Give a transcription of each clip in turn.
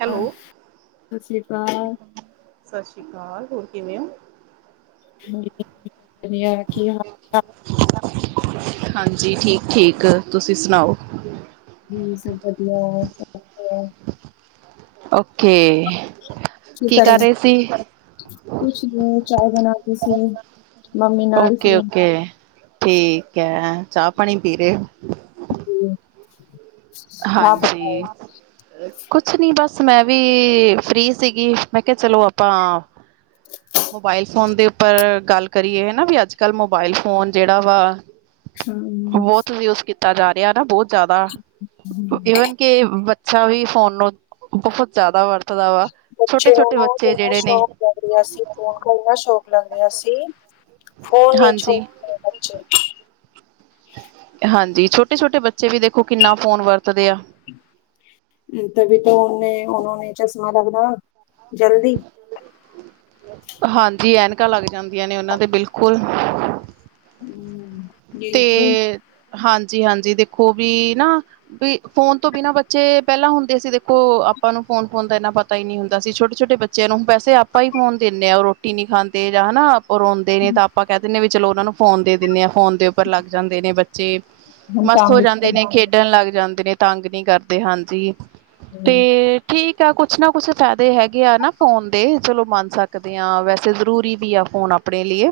Hello ਸਤਿ ਸ੍ਰੀ ਅਕਾਲ। ਸਤਿ ਸ਼੍ਰੀ ਅਕਾਲ ਹੋਰ ਕਿਵੇਂ ਓ? ਜੀ ਵਧੀਆ ਕੀ ਹਾਲ ਚਾਲ ਹਾਂਜੀ। ਠੀਕ- ਠੀਕ ਤੁਸੀਂ ਸੁਣਾਓ? ਜ ਸਭ ਵਧੀਆ ਸਫ ਓਕੇ। ਕੀ ਕਰ ਕੁਛ ਨ ਚਾਏ ਬਣਾ ਕੇ ਸੀ। ਮੰਮੀ ਨਾਲ ਓਕੇ‌। ਪੀਣ ਓਕੇ, ਠੀਕ ਹੈ। ਚਾਹ, ਪਾਣੀ ਪੀਰੇ ਜੀ। ਆਪ ਬਤਾਓ? ਹਾਂਜੀ ਕੁਛ ਨੀ ਬਸ ਮੈਂ ਵੀ ਫ੍ਰੀ ਸੀ ਗੀ, ਮੈਂ ਕਿਹਾ ਚਲੋ ਆਪਾਂ ਮੋਬਾਇਲ ਫੋਨ ਦੇ ਉੱਪਰ ਗੱਲ ਕਰੀਏ ਨਾ ਵੀ, ਅੱਜ- ਕੱਲ ਮੋਬਾਇਲ ਫੋਨ ਜਿਹੜਾ ਵਾ ਹਾਂ। ਬਹੁਤ ਯੂਜ ਕੀਤਾ ਜਾ ਰਿਹਾ ਨਾ, ਬਹੁਤ ਜ਼ਿਆਦਾ ਵਨ ਕਿ ਅੱਛਾ ਵੀ ਫੋਨ ਨੂੰ ਬਹੁਤ ਜ਼ਿਆਦਾ ਵਰਤ ਬੱਚੇ ਨੂੰ ਜੜਾ ਨੇ ਸ਼ੌਕ ਲਗ ਰਿਹਾ ਸੀ। ਇੰਨਾ ਸ਼ੌਕ ਲੱਗ ਰਿਹਾ ਸੀ। ਫੋਨਛ ਹਾਂਜੀ ਚ ਹਾਂਜੀ। ਛੋਟੇ ਛੋਟੇ ਬੱਚੇ ਵੀ ਦੇਖੋ ਕਿੰਨਾ ਫੋਨ ਵਰਤਦੇ ਆ। ਹਮ ਤ ਵੀ ਉਹਨੇ ਉਹ ਨੇ ਚਸ਼ਮਾ ਲੱਗਦਾ ਵ ਜਲਦੀ ਹਾਂਜੀ ਐਨਕਾਂ ਲੱਗ ਜਾਂਦੀਆਂ ਨੇ ਉਹਨਾਂ ਦੇ ਬਿਲਕੁਲ ਹਮ। ਯਹੀ ਤੇ ਤੋ ਹਾਂਜੀ ਜੀ ਹਾਂਜੀ ਦੇਖੋ ਵੀ ਨਾ ਫੋਨ ਤੋਂ ਬਿਨਾਂ ਬੱਚੇ ਪਹਿਲਾਂ ਹੁੰਦੇ ਸੀ ਦੇਖੋ ਉਹ ਆਪਾਂ ਨੂੰ ਫੋਨ ਦਾ ਇਨਾ ਪਤਾ ਹੀ ਨਹੀਂ ਹੁੰਦਾ ਸੀ ਛੋਟੇ ਛੋਟੇ ਬੱਚਿਆਂ ਨੂੰ ਵੈਸੇ ਆਪਾਂ ਹੀ ਫੋਨ ਦਿੰਦੇ ਆ ਰੋਟੀ ਨਹੀਂ ਖਾਂਦੇ ਜਾਂ ਹਨਾ ਉਹ ਰੋਂਦੇ ਨੇ ਤਾਂ ਆਪਾਂ ਕਹਿ ਕਿੰਨੇ ਵੀ ਚਲੋ ਉਹਨਾਂ ਨੂੰ ਫੋਨ ਦੇ ਦਿੰਦੇ ਆ ਫੋਨ ਦੇ ਪਰ ਲੱਗ ਜਾਂਦੇ ਨੇ ਬੱਚੇ ਹਮ ਮਸਤ ਕੰਮ ਹੋ ਜਾਂਦੇ ਨੇ ਵੀ ਖੇਡਣ ਲੱਗ ਜਾਂਦੇ ਨੇ ਤਾਂ ਅੰਗ ਨਹੀਂ ਕਰਦੇ ਹਨ ਜੀ ਤੇ ਠੀਕ ਕੁਛ ਨਾ ਕੁਛ ਫਾਇਦੇ ਹੈਗੇ ਆ ਨਾ ਫੋਨ ਦੇ ਚਲੋ ਮੰਨ ਸਕਦੇ ਹਾਂ ਵੈਸੇ ਜ਼ਰੂਰੀ ਵੀ ਆ ਫੋਨ ਆਪਣੇ ਲਈ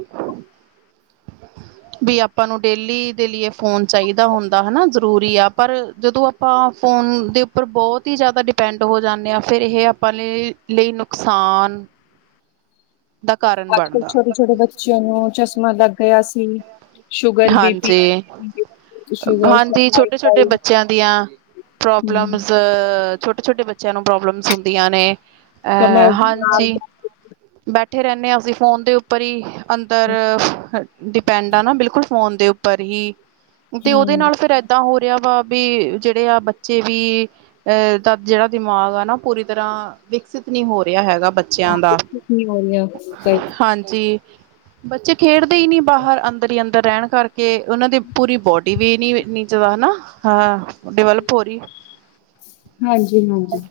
ਵੀ ਤੁਹਾਨੂੰ ਡੇਲੀ ਦੇ ਲਈਏ ਫੋਨ ਚਾਹੀਦਾ ਹੁੰਦਾ ਹਨਾ ਜਰੂਰੀ ਆ ਪਰ ਜਦੋਂ ਆਪਾਂ ਫੋਨ ਦੇ ਉੱਪਰ ਬਹੁਤ ਹੀ ਜਿਆਦਾ ਡਿਪੈਂਡ ਹੋ ਜਾਂਦੇ ਆ ਫਿਰ ਇਹ ਆਪਾਂ ਲੇ ਲਈ ਨੁਕਸਾਨ ਦਾ ਕਾਰਨ ਅੱਜ ਕਲ ਬਣਦਾ ਛੋਟੇ ਛੋਟੇ ਬੱਚਿਆਂ ਨੂੰ ਮਤਲਬ ਗਿਆ ਸੀ ਸ਼ੂਗਰ, ਬੀ ਪੀ, ਹਾਂਜੀ ਸ਼ੂਗਰ, ਹਾਂਜੀ ਛੋਟੇ ਛੋਟੇ ਸਰਵਾਈਕਲ ਬੱਚਿਆਂ ਦੀਆਂ ਪ੍ਰੋਬਲਮ ਹਮ, ਛੋਟੇ ਛੋਟੇ ਬੱਚਿਆਂ ਨੂੰ ਪ੍ਰੋਬਲਮਸ ਹੁੰਦੀਆਂ ਨੇ ਅਹ ਕਮਰ ਨਾਲ ਹਾਂਜੀ ਐ ਬੱਠੇਹਿੰਦੇਾਂ ਅਸੀਂ ਫੋਨ ਦੇ ਉਪਰ ਹੀ ਅੰਦਰ ਡਿਪੈਂਡ ਆ ਨਾ ਬਿਲਕੁਲ ਦੇ ਉੱਪਰ ਹੀ ਤੇ ਉਹਦੇ ਹੂੰ ਨਾਲ ਫਿਰ ਇਦਾਂ ਹੋ ਕਿਆ ਬਾਤ ਵੀ ਜਿਹੜੇ ਆ ਬੱਚੇ ਵੀ ਜਿਹੜਾ ਦਿਮਾਗ ਆ ਨਾ ਪੂਰੀ ਤਰ੍ਹਾਂ ਵਿਕਸਿਤ ਨਹੀਂ ਹੋ ਰਿਹਾ ਹੈਗਾ ਬੱਚਿਆਂ ਦਾ ਨਹੀਂ ਹੋ ਰਿਹਾ ਸਹੀ ਹਾਂਜੀ ਬੱਚੇ ਖੇਡਦੇ ਖੇਲਤੇ ਹੀ ਨਹੀਂ ਬਹਾਲ ਅੰਦਰ ਹੀ ਅੰਦਰ ਰਹਿਣ ਕਰ ਤੇ ਉਹਨਾਂ ਦੀ ਪੂਰੀ ਬ ਇਵੇ ਨੀਚਦਾ ਹਨਾ ਡਿਵੈਲਪ ਹੋਰੀ [inaudible] ਹਾਂਜੀ-ਹਾਂਜੀ,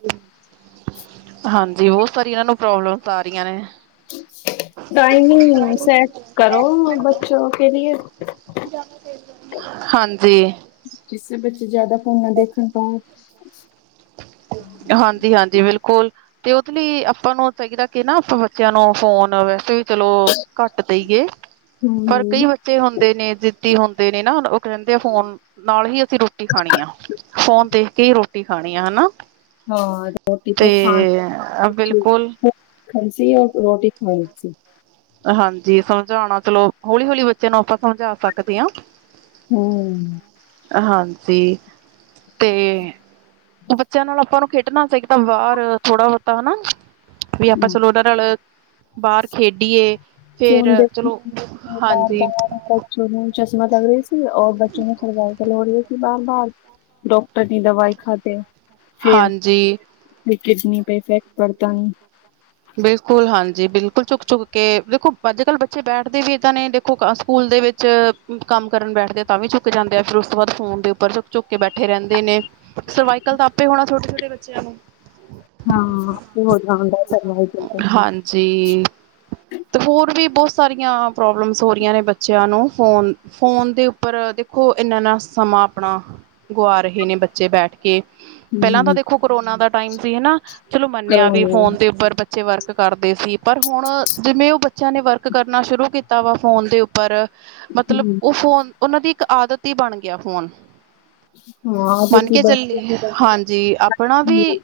ਹਾਂਜੀ ਬਹੁਤ ਸਾਰੀਆਂ ਨੂੰ ਪ੍ਰੋਬਲਮ ਆ ਰਹੀਆਂ ਨੇ, ਟਾਈਮਿੰਗਸ ਕਰੋ ਬੱਚੋ ਕੇ ਲੀਏ, ਹਾਂਜੀ, ਕਿਸੇ ਬੱਚੇ ਜਿਆਦਾ ਫੋਨਾ ਦੇਖਣ ਤੋਂ, ਹਾਂਜੀ, ਹਾਂਜੀ ਬਿਲਕੁਲ ਤੇ ਉਹਦੇ ਲਈ ਆਪਾਂ ਨੂੰ ਚਾਹੀਦਾ ਕਿ ਨਾ ਆਪਾਂ ਬੱਚਿਆਂ ਨੂੰ ਫੋਨ ਵੈਸੇ ਚਲੋ ਘੱਟ ਦੇਈਏ ਪਰ ਹੂੰ-ਹੂੰ ਕਈ ਬੱਚੇ ਹੁੰਦੇ ਨੇ ਜਿੱਦੀ ਹੁੰਦੇ ਨੇ, ਨਾ ਉਹ ਕਹਿੰਦੇ ਆ ਫੋਨ ਨਾਲ ਹੀ ਅਸੀਂ ਰੋਟੀ ਖਾਣੀ ਆ, ਫੋਨ ਦੇਖ ਕੇ ਹੀ ਰੋਟੀ ਰੋਟੀ ਖਾਣੀ ਆ ਹਨਾ। ਹਾ, ਰੋਟੀ ਤੇ ਤੋਂ ਖਾਣ ਅਸੀ ਬਿਲਕੁਲ ਹੁਣ ਰੋਟੀ ਖਾਣੀ ਸੀ। ਹਾਂਜੀ ਸਮਝਾਣਾ ਚਲੋ, ਹੌਲੀ ਹੌਲੀ ਬੱਚੇ ਨੂੰ ਆਪਾਂ ਸਮਝਾ ਸਕਦੇ ਹਾਂ। ਹੂੰ, ਹਾਂਜੀ, ਤੇ [unintelligible] ਬੱਚਿਆਂ ਨਾਲ ਆਪਾਂ ਨੂੰ ਖੇਡਣਾ ਚਾਹੀਦਾ ਬਾਹਰ ਥੋੜਾ ਬਹੁਤਾ ਹਨਾ। ਬਈ ਆਪਾਂ ਚਲ ਉਹਨਾਂ ਨਾਲ ਬਾਹਰ ਖੇਡੀਏ ਫੇਰ ਫੋਨ ਦੇਖ ਚਲੋ ਬਾਰ ਹਾਂਜੀ ਬਾਰ ਬੱਚੇ ਨੂੰ ਚਸ਼ਮਾ ਲੱਗ ਰਹੀ ਸੀ ਔਰ ਬੱਚੇ ਨੂੰ ਸਮਝਾਣ ਦੀ ਲੋੜ ਐ, ਬਾਰ-ਬਾਰ ਡਾਕਟਰ ਦੀ ਦਵਾਈ ਖਾਧੇ ਹਾਂਜੀ, ਕਿਡਨੀ ਪੇ ਇਫੈਕਟ ਪੜਤਾ ਹੈ। ਬਿਲਕੁਲ ਹਾਂਜੀ ਬਿਲਕੁਲ ਚੁੱਕ ਚੁੱਕ ਕੇ ਦੇਖੋ, ਅੱਜ ਕੱਲ ਬੱਚੇ ਬੈਠਦੇ ਵੀ ਏਦਾਂ ਨੇ, ਦੇਖੋ ਸਕੂਲ ਦੇ ਵਿੱਚ ਕੰਮ ਕਰਨ ਬੈਠਦੇ ਆ, ਤਾਂ ਵੀ ਚੁੱਕ ਜਾਂਦੇ ਆ, ਫਿਰ ਉਸ ਤੋਂ ਬਾਅਦ ਫੋਨ ਦੇ ਉੱਪਰ ਚੁੱਕ ਚੁੱਕ ਕੇ ਬੈਠੇ ਰਹਿੰਦੇ ਨੇ, ਸਰਵਾਈਕਲ ਤਾਂ ਆਪੇ ਹੋਣਾ ਛੋਟੇ-ਛੋਟੇ ਬੱਚਿਆਂ ਨੂੰ। ਹਾਂ ਹੋ ਜਾਂਦਾ ਕਦੇ ਹਾਂਜੀ ਤੇ ਹੋਰ ਵੀ ਬਹੁਤ ਸਾਰੀਆਂ ਪ੍ਰੋਬਲਮਸ ਹੋ ਰਹੀਆਂ ਨੇ ਬੱਚਿਆਂ ਨੂੰ। ਫੋਨ-ਫੋਨ ਦੇ ਉੱਪਰ ਦੇਖੋ, ਇੰਨਾ ਏਨਾ ਸਮਾਂ ਆਪਣਾ ਗੁਆ ਰਹੇ ਨੇ ਬੱਚੇ ਬੈਠ ਕੇ ਪਹਿਲਾਂ ਤਾਂ ਦੇਖੋ ਕਰੋਨਾ ਦਾ ਟਾਈਮ ਸੀ, ਹਨਾ ਚਲੋ ਮੰਨਿਆ ਵੀ ਫੋਨ ਦੇ ਉੱਪਰ ਬੱਚੇ ਵਰਕ ਕਰਦੇ ਸੀ, ਪਰ ਹੁਣ ਜਿਵੇਂ ਉਹ ਬੱਚਿਆਂ ਨੇ ਵਰਕ ਕਰਨਾ ਸ਼ੁਰੂ ਕੀਤਾ। ਫੋਨ ਦੇ ਉੱਪਰ ਮਤਲਬ ਉਹ ਫੋਨ ਉਹਨਾਂ ਦੀ ਇੱਕ ਆਦਤ ਹੀ ਬਣ ਗਿਆ ਫੋਨ ਮੰਨ ਕੇ ਚੱਲੀਏ ਹਾਂਜੀ। ਤੇ ਆਪਣਾ ਵੀ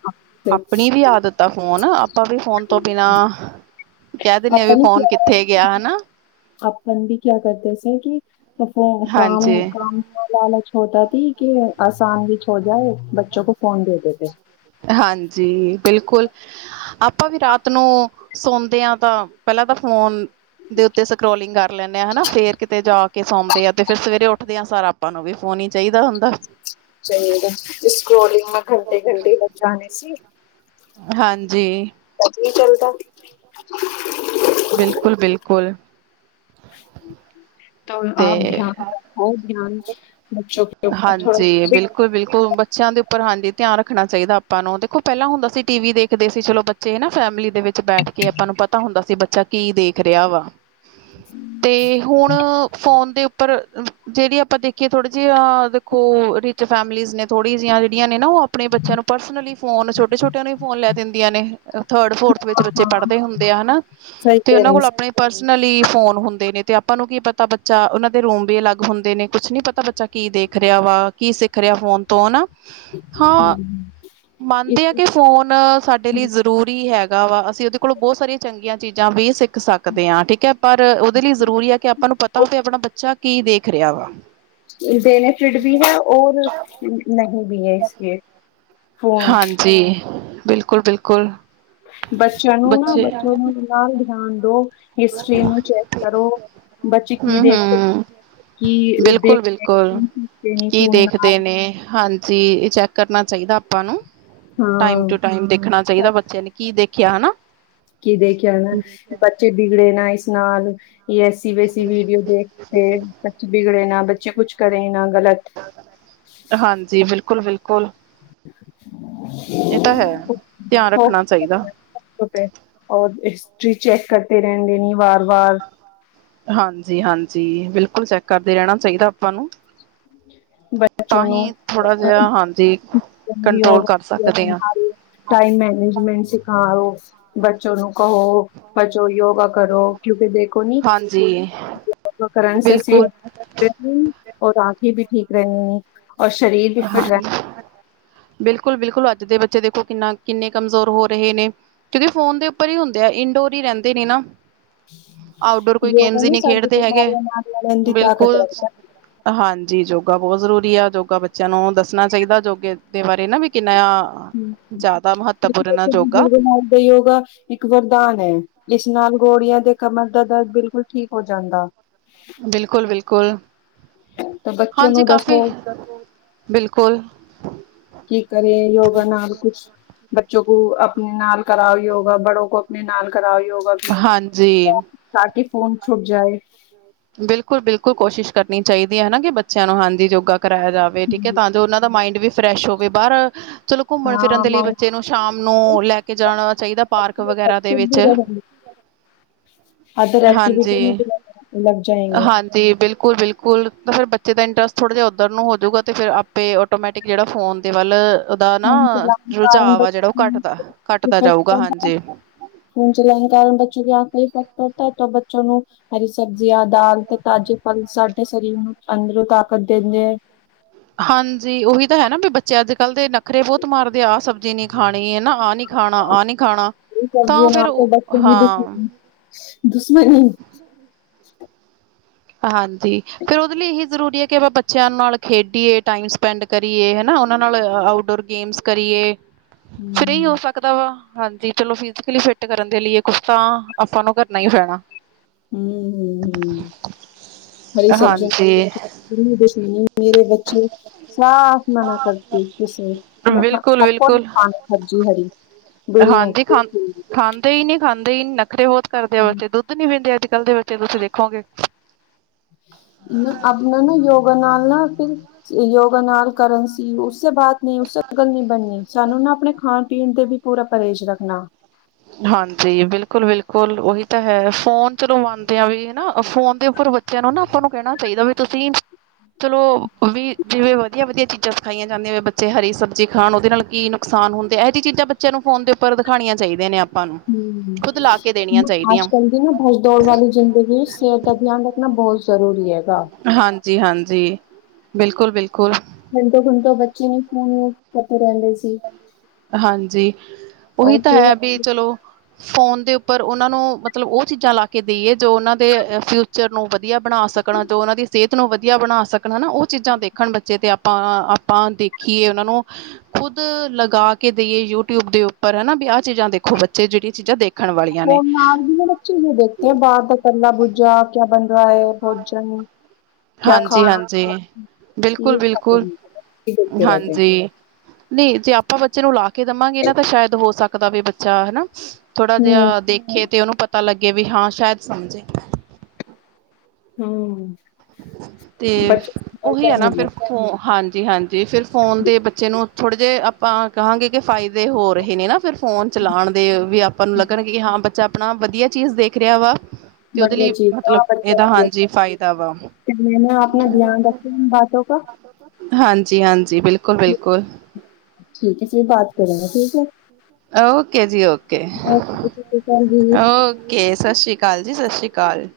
ਆਪਣੀ ਵੀ ਆਦਤ ਫੋਨ ਆਪਾਂ ਵੀ ਫੋਨ ਤੋਂ ਬਿਨਾ ਕਹਿ ਦਿੰਦੇ ਆ ਵੀ ਫੋਨ ਕਿੱਥੇ ਗਿਆ ਹਨਾ। ਕਿਆ ਕਰਦੇੇ ਸੀ ਕਿ ਕਮ ਕਮ ਹਾਂਜੀ, ਕਾ ਲਾਲਚ ਹੋਤਾ ਕਿ ਆਸਾਨ ਵਿੱਚ ਹੋ ਜਾਏ ਬੱਚੋ ਕੋ ਫ਼ੋਨ ਦੇਦੇੇ ਹਾਂਜੀ ਬਿਲਕੁਲ ਆਪਾਂ ਵੀ ਰਾਤ ਨੂੰ ਸੌਦੇ ਆ ਤਾਂ ਪਹਿਲਾਂ ਤਾਂ ਫੋਨ ਦੇ ਉੱਤੇ ਸਕਰੋਲਿੰਗ ਕਰ ਲੈਂਦੇ ਆ, ਹਨਾ ਫੇਰ ਕਿਤੇ ਜਾ ਕੇ ਸੌਂਦੇ ਆ ਤੇ ਫਿਰ ਸਵੇਰੇ ਉੱਠਦੇ ਆ, ਸਰ ਆਪਾਂ ਨੂੰ ਵੀ ਫੋਨ ਹੀ ਚਾਹੀਦਾ ਹੁੰਦਾ। ਚਾਹੀਦਾ, ਸਕਰੋਲਿੰਗ ਘੰਟੇ ਘੰਟੇ [unintelligible] ਹਾਂਜੀ ਕੀ ਚੱਲਦਾ ਬਿਲਕੁਲ ਬਿਲਕੁਲ ਤੋ, ਤੇ ਆਪ ਧਿਆਨ ਹਾਂਜੀ ਬਿਲਕੁਲ ਬਿਲਕੁਲ ਬੱਚਿਆਂ ਦੇ ਉੱਪਰ ਹਾਂਜੀ ਧਿਆਨ ਰੱਖਣਾ ਚਾਹੀਦਾ ਆਪਾਂ ਨੂੰ, ਦੇਖੋ ਪਹਿਲਾਂ ਹੁੰਦਾ ਸੀ ਟੀ ਵੀ ਦੇਖਦੇ ਸੀ ਚਲੋ ਬੱਚੇ ਹਨਾ ਫੈਮਿਲੀ ਦੇ ਵਿੱਚ ਬੈਠ ਕੇ, ਆਪਾਂ ਨੂੰ ਪਤਾ ਹੁੰਦਾ ਸੀ ਬੱਚਾ ਕੀ ਦੇਖ ਕਰਿਆ ਵਾ [inaudible] ਫੋਨ ਦੇ ਉੱਪਰ ਜਿਹੜੀ ਆਪਾਂ ਦੇਖੀਏ ਥੋੜੀ ਜਿਹੀ ਆ ਦੇਖੋ ਰਿਚ ਫੈਮਲੀਜ਼ ਨੇ ਥੋੜੀ ਜਿਹੀਆ, ਜਿਹੜੀਆਂ ਨੇ ਨਾ ਉਹ ਆਪਣੇ ਬੱਚਿਆਂ ਨੂੰ ਪਰਸਨਲੀ ਫੋਨ ਛੋਟੇ ਛੋਟਿਆਂ ਨੂੰ ਹੀ ਫੋਨ ਲੈ ਦਿੰਦੀਆਂ, ਨੇ ਥਰਡ ਫੋਰਥ ਵਿੱਚ ਬੱਚੇ ਪੜ੍ਹਦੇ ਹੁੰਦੇ ਆ ਹਨਾ। ਤੇ, ਉਹਨਾਂ ਕੋਲ ਆਪਣੇ ਪਰਸਨਲੀ ਫੋਨ ਹੁੰਦੇ ਹੁੰਦੇ ਨੇ ਤੇ ਆਪਾਂ ਨੂੰ ਕੀ ਪਤਾ ਬੱਚਾ ਉਹਨਾਂ ਦੇ ਰੂਮ ਵੀ ਅਲੱਗ ਹੁੰਦੇ ਨੇ, ਕੁਛ ਨੀ ਪਤਾ ਬੱਚਾ ਕੀ ਦੇਖ ਰਿਹਾ ਵਾ, ਕੀ ਸਿੱਖ ਰਿਹਾ ਫੋਨ ਤੋਂ ਹਨਾ ਹਾਂ ਮੰਨਦੇ ਆ ਕਿ ਫੋਨ ਸਾਡੇ ਲਈ ਜ਼ਰੂਰੀ ਹੈਗਾ ਵਾ, ਅਸੀਂ ਉਹਦੇ ਕੋਲੋਂ ਬਹੁਤ ਸਾਰੀਆਂ ਚੰਗੀਆਂ ਚੀਜ਼ਾਂ ਵੀ ਸਿੱਖ ਸਕਦੇ ਆ, ਠੀਕ ਹੈ ਪਰ ਉਹਦੇ ਲਈ ਜ਼ਰੂਰੀ ਆ ਕਿ ਆਪਾਂ ਨੂੰ ਪਤਾ ਤਾ ਫਿਰ ਆਪਣਾ ਬੱਚਾ ਕੀ ਦੇਖ ਰਿਹਾ ਵਾ। ਬੇਨਫਿਡ ਵੀ ਹੈ ਔਰ ਨਹੀਂ ਬੀ ਆਈ ਸੀ ਏ ਹਾਂਜੀ ਬਿਲਕੁਲ ਕੁੱਲ ਬੱਚਿਆਂ ਨੂੰ ਨਾ ਬੱਚਿਆਂ ਨੂੰ ਇੰਨਾ ਧਿਆਨ ਦੋ, ਹਿਸਟਰੀ ਨੂੰ ਚੈੱਕ ਕਰੋ, ਬੱਚੇ ਕੀ ਹਮ ਦੇਖਦੇ ਹਮ ਕੀ ਬਿਲਕੁਲ ਬਿਲਕੁਲ ਦੇਖਦੇ ਨੇ ਫੋਨ ਨਾਲ ਜੀ ਇਹ ਚੈੱਕ ਕਰਨਾ ਚਾਹੀਦਾ ਆਪਾ ਨੂੰ। ਟਾਈਮ ਹਾਂ ਟੂ ਟਾਈਮ ਦੇਖਣਾ ਚਾਹੀਦਾ, ਬੱਚੇ ਨੇ ਕੀ ਦੇਖ ਕਿਆ ਹਨਾਂ? ਕੀ ਦੇਖਿਆ ਹਨਾ, ਬੱਚੇ ਬਿਗੜੇ ਨਾ ਇਸ ਨਾਲ। ਇਹ ਐਸੀ ਵੇਸੀ ਵੀਡੀਓ ਦੇਖ ਕੇ ਬੱਚੇ ਬਿਗੜੇ ਨਾ ਬੱ ਜਾਂ ਕੁਛ ਕਰੇ ਨਾ। ਹਾਂਜੀ ਬਿਲਕੁਲ-ਬਿਲ ਕੁਲ। ਇਹ ਤਾਂ ਹੈ। ਧਿਆਨ ਰੱਖਣਾ ਚਾਹੀਦਾ। ਚੈੱਕ ਕਰਤੇ ਰਹਿਣ ਏਨੀ ਵਾਰ ਵਾਰ। ਹਾਂਜੀ ਹਾਂਜੀ ਬਿਲਕੁਲ ਚੈੱਕ ਕਰਦੇ ਰਹਿਣਾ ਚਾਹੀਦਾ ਆਪਾਂ ਨੂੰ। ਤਾਂ ਬੱਚੋ ਹੀ [inaudible] ਥੋੜਾ ਜਿਹਾ ਹਾਂਜੀ ਕੰਟਰੋਲ ਕਰ ਸਕਦੇ ਹਾਂ ਟਾਈਮ ਮੈਨੇਜਮੈਂਟ ਸਿਖਾਓ। ਬੱਚੋ ਨੂੰ ਕਹੋ, ਬਚੋ ਯੋਗਾ ਕਰੋ ਕਿਉਂਕਿ ਦੇਖੋ ਨਹੀਂ ਹਾਂਜੀ ਯੋਗਾ ਕਰਨ ਸੇ ਸਿਹ ਬਿਲਕੁਲ ਔਰ ਆਪ ਵੀ ਠੀਕ ਰਹਨੀ ਹਾਂਜੀ। ਬਿਲਕੁਲ-ਬਿਲਕੁਲ ਅੱਜ ਦੂਜੇ ਬੱਚੇ ਦੇਖੋ ਕਿੰਨਾ ਕਿੰਨੇ ਕਮਜ਼ੋਰ ਹੋ ਰਹੇ ਨੇ। ਕਿਉਂਕਿ ਫੋਨ ਦੇ ਉੱਪਰ ਹੀ ਹੁੰਦੇ ਆ, ਇਨਡੋਰ ਹੀ ਰਹਿੰਦੇ ਨੇ ਨਾ। ਆਊਟਡੋਰ ਕੋਈ ਗੇਮਸ ਹੀ ਨਹੀਂ ਸਾਡੀ ਖੇਡਦੇ ਹੈਗੇ ਬਿਮਾਰੀਆਂ ਨਾਲ ਲੜਨ ਦੀ ਤਾਕਤ ਬਿਲਕੁਲ। ਰੱਖਦਾ ਹਾਂਜੀ, ਯੋਗਾ ਬਹੁਤ ਜ਼ਰੂਰੀ ਦੀਆਂ ਯੋਗਾ ਬ ਬੱਚਿਆਂ ਨੂੰ ਦੱਸਣਾ ਚਾਹੀਦਾ ਜੋਗੇ ਦੇ ਬਾਰੇ ਨਾ ਵੀ ਕਿ ਆ ਯੋਗਾ ਨਾਲ ਯੋਗਾ ਇੱਕ ਵਰਦਾਨ ਐ। ਇਸ ਨਾਲ ਗੋੜੀਆਂ ਦੇ ਕਮਰ ਦਾ ਦਰਦ ਬਿਲਕੁਲ ਠੀਕ ਹੋ ਜਾਂਦਾ। ਬਿਲਕੁਲ-ਬਿਲਕੁਲ। ਤਾਂ ਬੱਚੋ ਨੂੰ ਦੱਸੋ ਬਿਲਕੁਲ ਕਿ ਕਰੇ ਯੋਗਾ ਨਾਲ ਕੁਛ ਬੱਚੋ ਅਪਣੇ ਨਾਲ ਕਰਾਉ ਯੋਗਾ ਬੜੋ ਕੋ ਆਪਣੇ ਨਾਲ ਕਰਾਉ ਯੋਗਾ ਵੀ ਹਾਂਜੀ [unintelligible] ਤਾਂ ਕਿ ਫੋਨ ਛੁੱਟ ਜਾਏ। ਬਿਲਕੁਲ-ਬਿਲਕੁਲ ਕੋਸ਼ਿਸ਼ ਕਰਨੀ ਚਾਹੀਦੀ ਹੈ, ਹੈ ਨਾ ਕਿ ਬੱਚਿਆਂ ਨੂੰ ਹਾਂਜੀ ਯੋਗਾ ਕਰਇਆ ਜਾਵੇ। ਠੀਕ ਹੈ ਤਾਂ ਜੋ ਉਹਨਾਂ ਦਾ ਮਾਇੰਡ ਵੀ ਫਰੈਸ਼ ਹੋਵੇ। ਪਰ ਚਲੋ ਘੁੰਮਣ ਫਿਰਨ ਦੇ ਲਈ ਬੱਚੇ ਨੂੰ ਸ਼ਾਮ ਨੂੰ ਲੈ ਕੇ ਜਾਣਾ ਚਾਹੀਦਾ ਪਾਰਕ ਵਗੈਰਾ ਦੇ ਵਿੱਚ ਹਾਂਜੀ, ਹਾਂਜੀ, ਬਿਲਕੁਲ-ਬਿਲਕੁਲ। ਤਾਂ ਫਿਰ ਬੱਚੇ ਦਾ ਇੰਟਰਸਟ ਥੋੜ੍ਹਾ ਜਿਹਾ ਉਧਰ ਨੂੰ ਹੋਜੂਗਾ ਫਿਰ ਆਪੇ ਆਟੋਮੈਟਿਕ ਜਿਹੜਾ ਫੋਨ ਦੇ ਵੱਲ ਉਹਦਾ ਨਾ ਫੋਨ ਚਲਾਵੇ ਕੇ ਕਾਰਣ ਰੁਝਾਵ ਆ ਜਿਹੜਾ ਉਹ ਘੱਟਦਾ ਘੱਟਦਾ ਬੱਚੇ ਜਾਊਗਾ ਹਾਂਜੀ [inaudible] ਫੋਨ ਚਲਾਨੇ ਕੇ ਕਾਰਣ ਬੱਚੇ ਕੀ ਆਂਖ ਹੋ ਤੋਂ ਬੱਚੋਂ ਨੂੰ ਹਰੀ ਸਬਜ਼ੀਆਂ, ਦਾਲ ਤੇ ਤਾਜ਼ੇ ਫ਼ਲ ਸਾਡੇ ਸਰੀਰ ਨੂੰ ਅੰਦਰੋਂ ਤਾਕਤ ਦੇਂਦੇ ਏ। ਹਾਂਜੀ ਉਹੀ ਤਾਂ ਹੈ, ਨਾ ਵੀ ਬੱਚੇ ਅੱਜ ਕੱਲ੍ਹ ਦੇ ਨਖਰੇ ਬਹੁਤ ਮਾਰਦੇ ਆ, ਆਹ ਸਬਜ਼ੀ ਨੀ ਖਾਣੀ ਹੈ ਨਾ, ਆਹ ਨੀ ਖਾਣਾ ਆਹ ਨੀ ਖਾਣਾ ਤਾਂ ਸਬਜ਼ੀਆਂ ਫਿਰ ਨਾਲ ਤੇ ਉਹ ਬੱਚਿਆਂ ਦੀ ਹਾਂ ਦੁਸ਼ਮਨ ਦੁਸ਼ਮਣੀ ਹਾ ਜੀ ਫੇਰ ਉਹਦੇ ਲਈ ਇਹੀ ਜ਼ਰੂਰੀ ਐ ਕਿ ਆਪਾਂ ਬੱਚਿਆਂ ਨਾਲ ਖੇਡੀਏ ਟਾਈਮ ਸਪੈਂਡ ਕਰੀਏ ਹਨਾ, ਉਹਨਾਂ ਨਾਲ ਆਊਟਡੋਰ ਗੇਮਸ ਕਰੀਏ। ਫਰੀ ਹੋ ਸਕਦਾ ਵਾ। ਹਾਂਜੀ, ਚਲੋ ਫਿਜ਼ਕਲੀ ਫਿਟ ਕਰਨ ਦੇ ਲਈ ਕੁਛ ਤਾਂ ਆਪਾਂ ਨੂੰ ਕਰਨਾ ਹੀ ਪੈਣਾ। ਹੂੰ-ਹੂੰ-ਹੂੰ, ਹਰੀ ਸਬਜ਼ੀਆਂ ਹਾਂਜੀ [unintelligible] ਮੇਰੇ ਬੱਚੇ ਸਾਫ਼ ਮਨਾ ਕਰਦੇ ਬਿਲਕੁਲ ਬਿਲਕੁਲ ਹਾਂਜੀ ਖਾਂ [unintelligible] ਖਾਂਦੇ [unintelligible] ਨਖਰੇ ਬਹੁਤ ਕਰਦੇ ਆ ਬੱਚੇ ਦੁੱਧ ਨੀ ਪੀਂਦੇ ਅੱਜ ਕੱਲ ਦੇ ਬੱਚੇ ਤੁਸੀਂ ਦੇਖੋਗੇ। ਆਪਣਾ ਨੇ ਨਾ ਯੋਗਾ ਨਾਲ ਨਾ ਫਿਰ ਯੋਗਾ ਨਾਲ ਕਰਨ ਸੀ ਉਸ ਬਾਤ ਨਹੀਂ ਉਸੇ ਗੱਲ ਨਹੀਂ ਬਣਨੀ। ਸਾਨੂੰ ਨਾ ਆਪਣੇ ਖਾਣ ਪੀਣ ਤੇ ਵੀ ਪੂਰਾ ਪਰਹੇਜ਼ ਰੱਖਣਾ। ਹਾਂਜੀ, ਬਿਲਕੁਲ ਬਿਲਕੁਲ ਉਹੀ ਤਾਂ ਹੈ ਫੋਨ ਚਲੋ ਮੰਨਦੇ ਆ ਵੀ ਹਨਾ ਫੋਨ ਦੇ ਉੱਪਰ ਬੱਚਿਆਂ ਨੂੰ ਨਾ ਆਪਾਂ ਨੂੰ ਕਹਿਣਾ ਚਾਹੀਦਾ ਵੀ ਤੁਸੀਂ ਚਲੋ ਵੀ ਜਿਵੇਂ ਵਧੀਆ-ਵਧੀਆ ਚੀਜ਼ਾਂ ਸਿਖਾਈਆਂ ਜਾਂਦੀਆਂ ਬੱਚੇ ਹਰੀ ਸਬਜ਼ੀ ਖਾਣ ਉਹਦੇ ਨਾਲ ਕੀ ਨੁਕਸਾਨ ਹੁੰਦੇ ਇਹੋ ਜਿਹੀ ਚੀਜ਼ਾਂ ਬੱਚਿਆਂ ਨੂੰ ਫੋਨ ਦੇ ਉੱਪਰ ਦਿਖਾਣੀਆਂ ਚਾਹੀਦੀਆ ਨੇ ਆਪ ਹੂੰ, ਅੱਜ ਕੱਲ ਦੀ ਨਾ ਭੱਜ ਦੌੜ ਵਾਲੀ ਜ਼ਿੰਦਗੀ ਵਿੱਚ ਸਿਹਤ ਦਾ ਧਿਆਨ ਰੱਖਣਾ ਬਹੁਤ ਜ਼ਰੂਰੀ ਹੈਗਾ। ਜੀ ਹਾਂਜੀ, ਬਿਲਕੁਲ-ਬਿਲਕੁਲ। ਘੰਟੇ-ਘੰਟੇ ਬੱਚੇ ਨੇ ਫੋਨ ਲੱਗੇ ਰਹਿੰਦੇ ਸੀ। ਹਾਂਜੀ, ਉਹੀ ਉਹ ਤਾਂ ਫਿਰ ਹੈ ਵੀ ਚਲੋ। ਫ਼ੋਨ ਦੇ ਉੱਪਰ ਉਹਨਾਂ ਨੂੰ ਮਤਲਬ ਉਹ ਚੀਜ਼ਾਂ ਲਾ ਕੇ ਦੇਈਏ, ਜੋ ਉਹਨਾਂ ਦੇ ਫਿਊਚਰ ਨੂੰ ਵਧੀਆ ਬਣਾ ਸਕਣ ਜੋ ਉਹਨਾਂ ਦੀ ਸਿਹਤ ਨੂੰ ਵਧੀਆ ਬਣਾ ਸਕਣ ਹਨਾ, ਉਹ ਚੀਜ਼ਾਂ ਦੇਖਣ ਬੱਚੇ ਤੇ ਆਪਾਂ ਆਪਾਂ ਦੇਖੀਏ ਉਹਨਾਂ ਨੂੰ ਖੁਦ ਲਗਾ ਕੇ ਦੇਈਏ ਯੂਟਿਊਬ ਦੇ ਉਪਰ ਹਨਾ ਵੀ ਆਹ ਚੀਜ਼ਾਂ ਦੇਖੋ ਬੱਚੇ ਜਿਹੜੀਆਂ ਚੀਜ਼ਾਂ ਦੇਖ ਉਹ ਨਾਲ ਵੀ ਬੱਚੇ ਦੇਖ ਆ ਬਾਹਰ ਦਾ ਕੱਲਾ ਬੂੱਜਾ ਕਿਆ ਬਣ ਭੋਜਨ ਕਿਆ ਖਾਣਾ ਹਾਂਜੀ-ਹਾਂਜੀ, ਬਿਲਕੁਲ-ਬਿਲਕੁਲ। [unintelligible] ਹਾਂਜੀ ਨਹੀਂ ਤੇ ਆਪਾਂ ਬੱਚੇ ਨੂੰ ਲਾ ਦੇਵਾਂਗੇ ਨਾ ਤਾਂ ਸ਼ਾਇਦ ਹੋ ਸਕਦਾ ਵੀ ਬੱਚਾ ਚਾਅ ਹਨਾ, ਥੋੜਾ ਹਮ ਜਿਹਾ ਦੇਖੇ ਤੇ ਉਹਨੂੰ ਪਤਾ ਲੱਗੇ ਅੱਗੇ ਵੀ ਹਾਂ ਸ਼ਾਇਦ ਸਮਝੇ, ਹਾਂ, ਤੇ ਉਹੀ ਐ ਨਾ ਫਿਰ ਹੂੰ ਹਾਂਜੀ-ਹਾਂਜੀ, ਫਿਰ ਫੋਨ ਦੇ ਬੱਚੇ ਨੂੰ ਥੋੜੇ ਜਿਹੇ ਆਪਾਂ ਕਹਾਂਗੇ ਕਿ ਫਾਇ ਦੇ ਹੋ ਰਹੇ ਨੇ ਨਾ ਫਿਰ ਫੋਨ ਚਲਾਣ ਦੇ ਵੀ ਆਪਾਂ ਨੂੰ ਲੱਗਣ ਕਿ ਹਾਂ ਬੱਚਾ ਆਪਣਾ ਵਧੀਆ ਚੀਜ਼ ਦੇਖ ਰਿਹਾ ਵਾ। ਤੇ ਉਹਦੇ ਲਈ ਮਤਲਬ ਇਹਦਾ ਹਾਂਜੀ ਫਾਇਦਾ ਵਾ। ਤੇ ਮੈਂ ਨਾ ਆਪਣਾ ਧਿਆਨ ਰੱਖਿਆ ਬਾਤੋਂ ਕਾ ਹਾਂਜੀ-ਹਾਂਜੀ ਜੀ ਬਿਲਕੁਲ-ਬਿਲਕੁਲ, ਠੀਕ ਏ, ਓਕੇ ਜੀ ਓਕੇ, ਓਕੇ ਸਤਿ ਸ੍ਰੀ ਅਕਾਲ, ਜੀ ਸਤਿ ਸ਼੍ਰੀ ਅਕਾਲ,